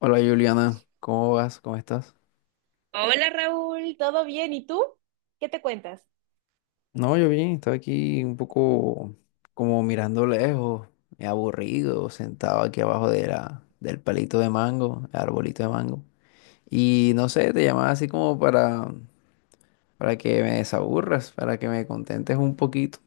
Hola Juliana, ¿cómo vas? ¿Cómo estás? Hola Raúl, ¿todo bien? ¿Y tú? ¿Qué te cuentas? No, yo bien, estaba aquí un poco como mirando lejos, aburrido, sentado aquí abajo de del palito de mango, el arbolito de mango. Y no sé, te llamaba así como para que me desaburras, para que me contentes un poquito.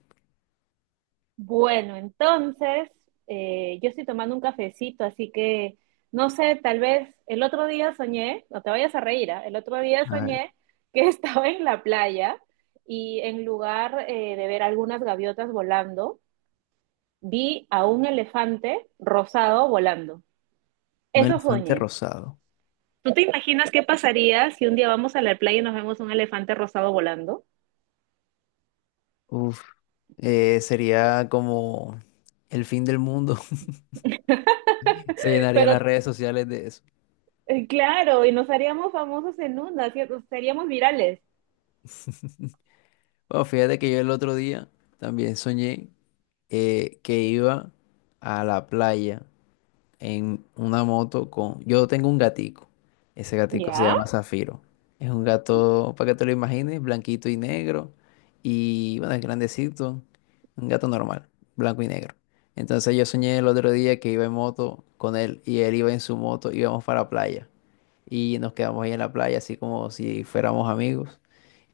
Bueno, entonces yo estoy tomando un cafecito, así que no sé, tal vez el otro día soñé, no te vayas a reír, ¿ah? El otro día A ver, soñé que estaba en la playa y en lugar de ver algunas gaviotas volando, vi a un elefante rosado volando. un Eso elefante soñé. rosado. ¿Tú te imaginas qué pasaría si un día vamos a la playa y nos vemos un elefante rosado volando? Uf, sería como el fin del mundo. Se llenarían Pero las redes sociales de eso. Claro, y nos haríamos famosos en una, ¿cierto? Seríamos virales. Bueno, fíjate que yo el otro día también soñé que iba a la playa en una moto con... Yo tengo un gatico. Ese gatico se ¿Ya? llama Zafiro. Es un gato, para que te lo imagines, blanquito y negro. Y bueno, es grandecito. Un gato normal, blanco y negro. Entonces yo soñé el otro día que iba en moto con él y él iba en su moto, íbamos para la playa. Y nos quedamos ahí en la playa, así como si fuéramos amigos.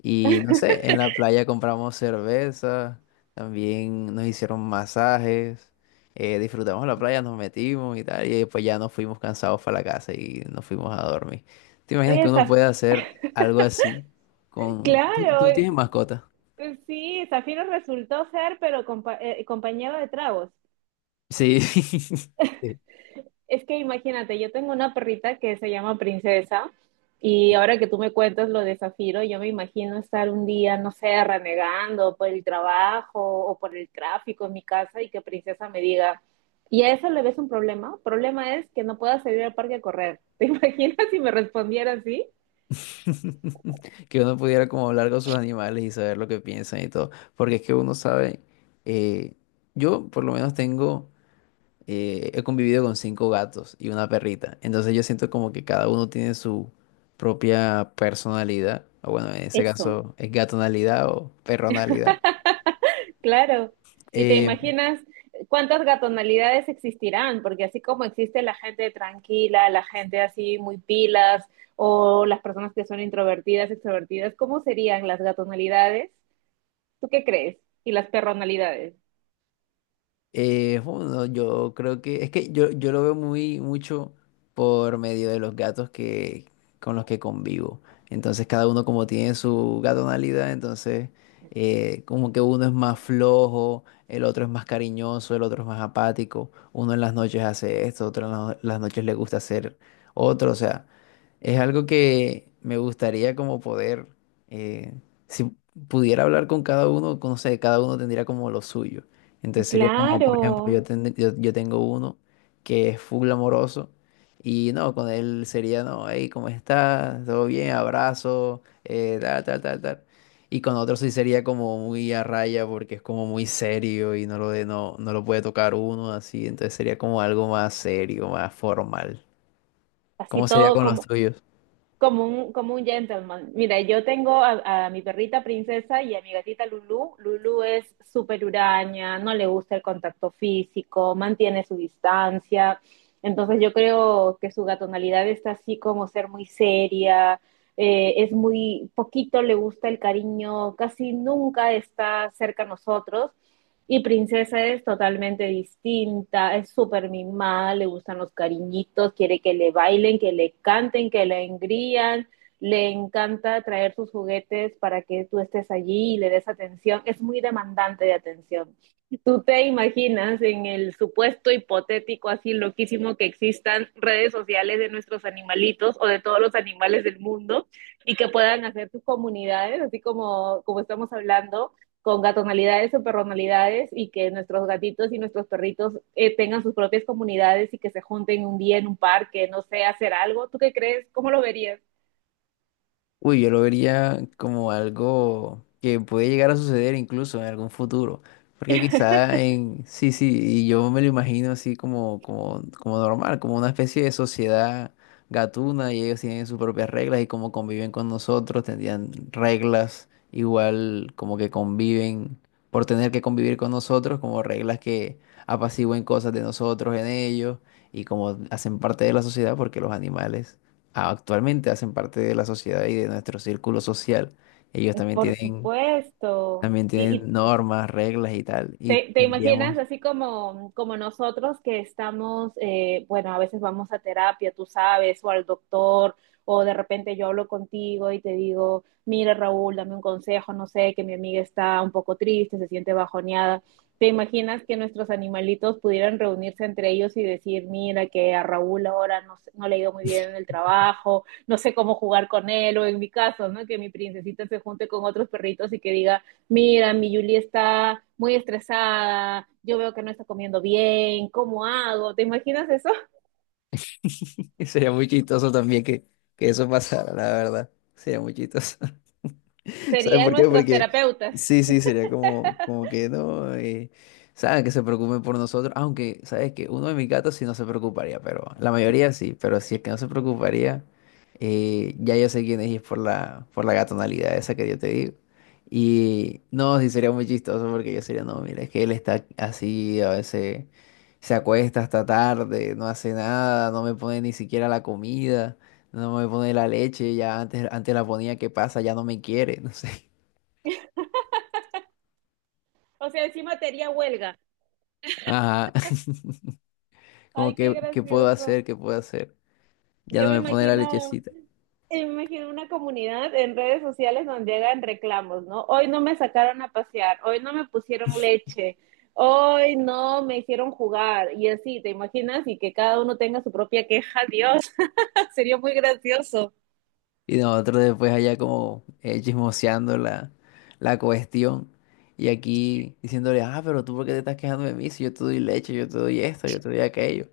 Y no sé, en la playa compramos cerveza, también nos hicieron masajes. Disfrutamos la playa, nos metimos y tal, y después ya nos fuimos cansados para la casa y nos fuimos a dormir. ¿Te imaginas que Oye, uno puede Zaf- hacer algo así con... ¿Tú, claro, tú es- tienes mascota? Sí, Zafiro resultó ser, pero compañero de tragos. Sí. Sí. Es que imagínate, yo tengo una perrita que se llama Princesa y ahora que tú me cuentas lo de Zafiro, yo me imagino estar un día, no sé, renegando por el trabajo o por el tráfico en mi casa y que Princesa me diga, ¿y a eso le ves un problema? Problema es que no pueda salir al parque a correr. ¿Te imaginas si me respondiera así? Que uno pudiera como hablar con sus animales y saber lo que piensan y todo. Porque es que uno sabe, eh, yo por lo menos tengo... he convivido con cinco gatos y una perrita. Entonces yo siento como que cada uno tiene su propia personalidad. O bueno, en ese Eso, caso es gatonalidad o perronalidad. claro. Y te Eh, imaginas cuántas gatonalidades existirán, porque así como existe la gente tranquila, la gente así muy pilas, o las personas que son introvertidas, extrovertidas, ¿cómo serían las gatonalidades? ¿Tú qué crees? Y las perronalidades. Bueno, yo creo que es que yo lo veo muy mucho por medio de los gatos que con los que convivo. Entonces cada uno como tiene su gatonalidad, entonces como que uno es más flojo, el otro es más cariñoso, el otro es más apático. Uno en las noches hace esto, otro en las noches le gusta hacer otro. O sea, es algo que me gustaría como poder, eh, si pudiera hablar con cada uno, no sé, cada uno tendría como lo suyo. Entonces sería como, por ejemplo, Claro, yo tengo uno que es full amoroso y no, con él sería, no, hey, ¿cómo estás? ¿Todo bien? Abrazo, tal, tal, tal, tal. Y con otro sí sería como muy a raya porque es como muy serio y no no lo puede tocar uno así. Entonces sería como algo más serio, más formal. así ¿Cómo sería todo con los como, tuyos? como un, como un gentleman. Mira, yo tengo a mi perrita Princesa y a mi gatita Lulu. Lulu es súper huraña, no le gusta el contacto físico, mantiene su distancia. Entonces yo creo que su gatonalidad está así como ser muy seria, es muy poquito le gusta el cariño, casi nunca está cerca a nosotros. Y Princesa es totalmente distinta, es súper mimada, le gustan los cariñitos, quiere que le bailen, que le canten, que le engrían, le encanta traer sus juguetes para que tú estés allí y le des atención, es muy demandante de atención. Tú te imaginas en el supuesto hipotético así loquísimo que existan redes sociales de nuestros animalitos o de todos los animales del mundo y que puedan hacer tus comunidades, así como, como estamos hablando, con gatonalidades o perronalidades y que nuestros gatitos y nuestros perritos tengan sus propias comunidades y que se junten un día en un parque, no sé, hacer algo. ¿Tú qué crees? ¿Cómo lo verías? Uy, yo lo vería como algo que puede llegar a suceder incluso en algún futuro. Porque sí, sí, y yo me lo imagino así como normal, como una especie de sociedad gatuna y ellos tienen sus propias reglas y como conviven con nosotros, tendrían reglas igual como que conviven por tener que convivir con nosotros, como reglas que apacigüen cosas de nosotros en ellos y como hacen parte de la sociedad porque los animales actualmente hacen parte de la sociedad y de nuestro círculo social. Ellos Por supuesto. también Y, tienen y normas, reglas y tal. Y ¿te imaginas tendríamos, así como, como nosotros que estamos, bueno, a veces vamos a terapia, tú sabes, o al doctor, o de repente yo hablo contigo y te digo, mira Raúl, dame un consejo, no sé, que mi amiga está un poco triste, se siente bajoneada. ¿Te imaginas que nuestros animalitos pudieran reunirse entre ellos y decir, mira, que a Raúl ahora no, sé- no le ha ido muy bien en el trabajo, no sé cómo jugar con él, o en mi caso, ¿no? Que mi princesita se junte con otros perritos y que diga, mira, mi Julie está muy estresada, yo veo que no está comiendo bien, ¿cómo hago? ¿Te imaginas eso? y sería muy chistoso también que eso pasara, la verdad. Sería muy chistoso. ¿Sabes Serían por qué? nuestros Porque terapeutas. sí, sí, sería como que no, saben que se preocupen por nosotros, aunque, ¿sabes que uno de mis gatos sí no se preocuparía, pero la mayoría sí, pero si es que no se preocuparía, ya yo sé quién es y es por por la gatonalidad esa que yo te digo. Y no, sí sería muy chistoso porque yo sería, no, mira, es que él está así, a veces se acuesta hasta tarde, no hace nada, no me pone ni siquiera la comida. No me pone la leche, ya antes la ponía, ¿qué pasa? Ya no me quiere, no sé. O sea, encima te haría huelga. Ajá. Como Ay, qué que, ¿qué puedo gracioso. hacer? ¿Qué puedo hacer? Ya Yo no me pone la lechecita. me imagino una comunidad en redes sociales donde llegan reclamos, ¿no? Hoy no me sacaron a pasear, hoy no me pusieron leche, hoy no me hicieron jugar y así, ¿te imaginas? Y que cada uno tenga su propia queja, Dios, sería muy gracioso. Y nosotros después allá como chismoseando la cuestión. Y aquí diciéndole, ah, pero tú por qué te estás quejando de mí si yo te doy leche, yo te doy esto, yo te doy aquello.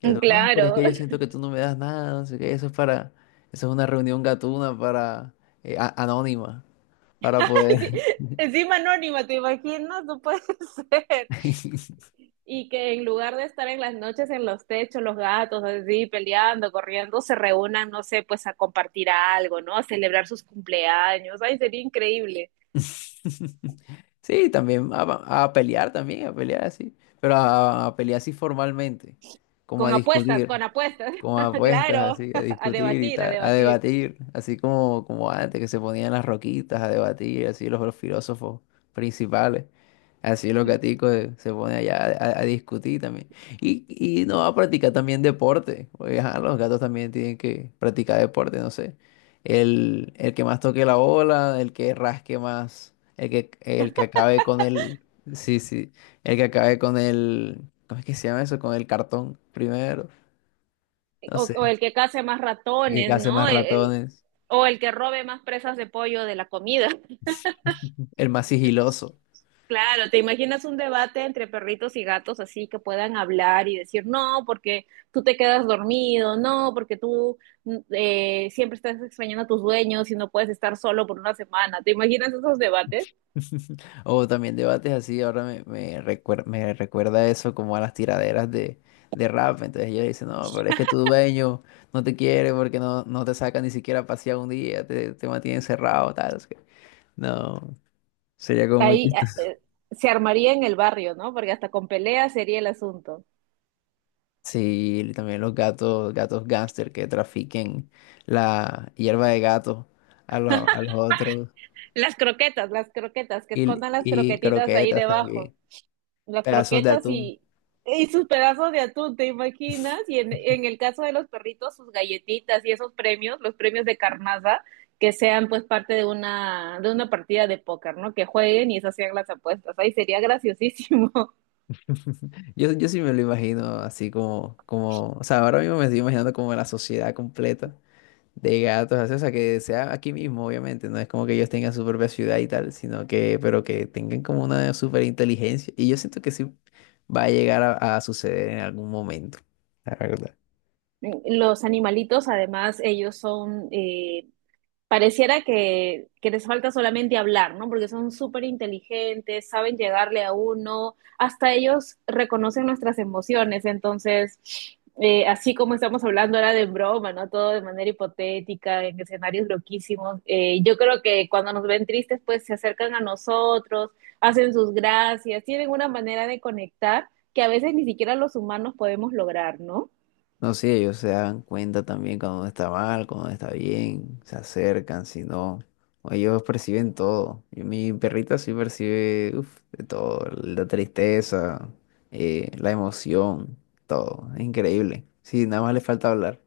Y el otro, no, pero es Claro, que yo siento que tú no me das nada, no sé qué, eso es para, eso es una reunión gatuna para, anónima, para sí, poder. encima anónima, te imaginas, no puede ser. Y que en lugar de estar en las noches en los techos, los gatos así peleando, corriendo, se reúnan, no sé, pues a compartir algo, ¿no? A celebrar sus cumpleaños. Ay, sería increíble. Sí, también a pelear también, a pelear así, pero a pelear así formalmente, como a Con apuestas, discutir con apuestas. como a apuestas, Claro, así, a a discutir y debatir, a tal, a debatir. debatir, así como antes que se ponían las roquitas a debatir, así los filósofos principales, así los O, gaticos se ponen allá a discutir también. Y no, a practicar también deporte, porque ajá, los gatos también tienen que practicar deporte, no sé. El que más toque la bola, el que rasque más, el que acabe con el... Sí, sí, el que acabe con el... ¿Cómo es que se llama eso? Con el cartón primero. No o sé. el que case más El que ratones, hace más ¿no? Ratones, O el que robe más presas de pollo de la comida. el más sigiloso. Claro, te imaginas un debate entre perritos y gatos así que puedan hablar y decir, no, porque tú te quedas dormido, no, porque tú siempre estás extrañando a tus dueños y no puedes estar solo por una semana. ¿Te imaginas esos debates? O también debates así, ahora me recuerda eso como a las tiraderas de rap. Entonces ella dice, no, pero es que tu dueño no te quiere porque no te saca ni siquiera a pasear un día, te mantiene encerrado, tal. Es que- No, sería como muy Ahí ah, chistoso. eh, se armaría en el barrio, ¿no? Porque hasta con peleas sería el asunto. Sí, y también los gatos, gatos gángster que trafiquen la hierba de gato a los otros. Las croquetas, que Y, escondan las y croquetitas ahí croquetas debajo. también, Las pedazos de croquetas atún. Y sus pedazos de atún, ¿te imaginas? Y en el caso de los perritos, sus galletitas y esos premios, los premios de carnaza, que sean pues parte de una partida de póker, ¿no? Que jueguen y esas sean las apuestas. Ahí sería graciosísimo. Yo sí me lo imagino así o sea, ahora mismo me estoy imaginando como la sociedad completa de gatos, así, o sea, que sea aquí mismo, obviamente, no es como que ellos tengan su propia ciudad y tal, sino que, pero que tengan como una super inteligencia. Y yo siento que sí va a llegar a suceder en algún momento, la verdad. Los animalitos, además, ellos son pareciera que les falta solamente hablar, ¿no? Porque son súper inteligentes, saben llegarle a uno, hasta ellos reconocen nuestras emociones, entonces, así como estamos hablando ahora de broma, ¿no? Todo de manera hipotética, en escenarios loquísimos, yo creo que cuando nos ven tristes, pues se acercan a nosotros, hacen sus gracias, tienen una manera de conectar que a veces ni siquiera los humanos podemos lograr, ¿no? No, sí, ellos se dan cuenta también cuando uno está mal, cuando uno está bien, se acercan, si no, o ellos perciben todo. Y mi perrita sí percibe, uf, de todo, la tristeza, la emoción, todo, es increíble. Sí, nada más le falta hablar.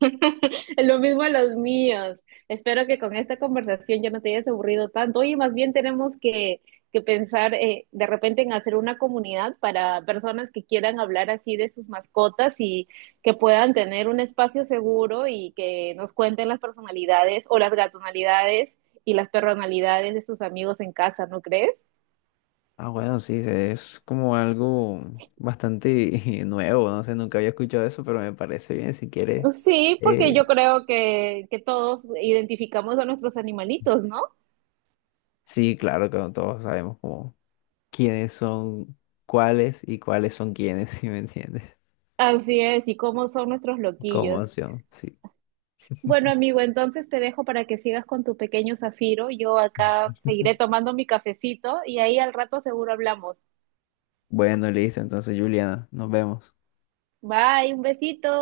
Lo mismo a los míos. Espero que con esta conversación ya no te hayas aburrido tanto. Oye, más bien tenemos que pensar de repente en hacer una comunidad para personas que quieran hablar así de sus mascotas y que puedan tener un espacio seguro y que nos cuenten las personalidades o las gatonalidades y las personalidades de sus amigos en casa, ¿no crees? Ah, bueno, sí, es como algo bastante nuevo, no sé, nunca había escuchado eso, pero me parece bien, si quieres. Sí, porque eh, yo creo que todos identificamos a nuestros animalitos, ¿no? sí, claro que todos sabemos cómo. Quiénes son cuáles y cuáles son quiénes, si me entiendes? Así es, y cómo son nuestros Como loquillos. opción, sí. Bueno, amigo, entonces te dejo para que sigas con tu pequeño Zafiro. Yo acá seguiré tomando mi cafecito y ahí al rato seguro hablamos. Bueno, listo, entonces Juliana, nos vemos. Bye, un besito.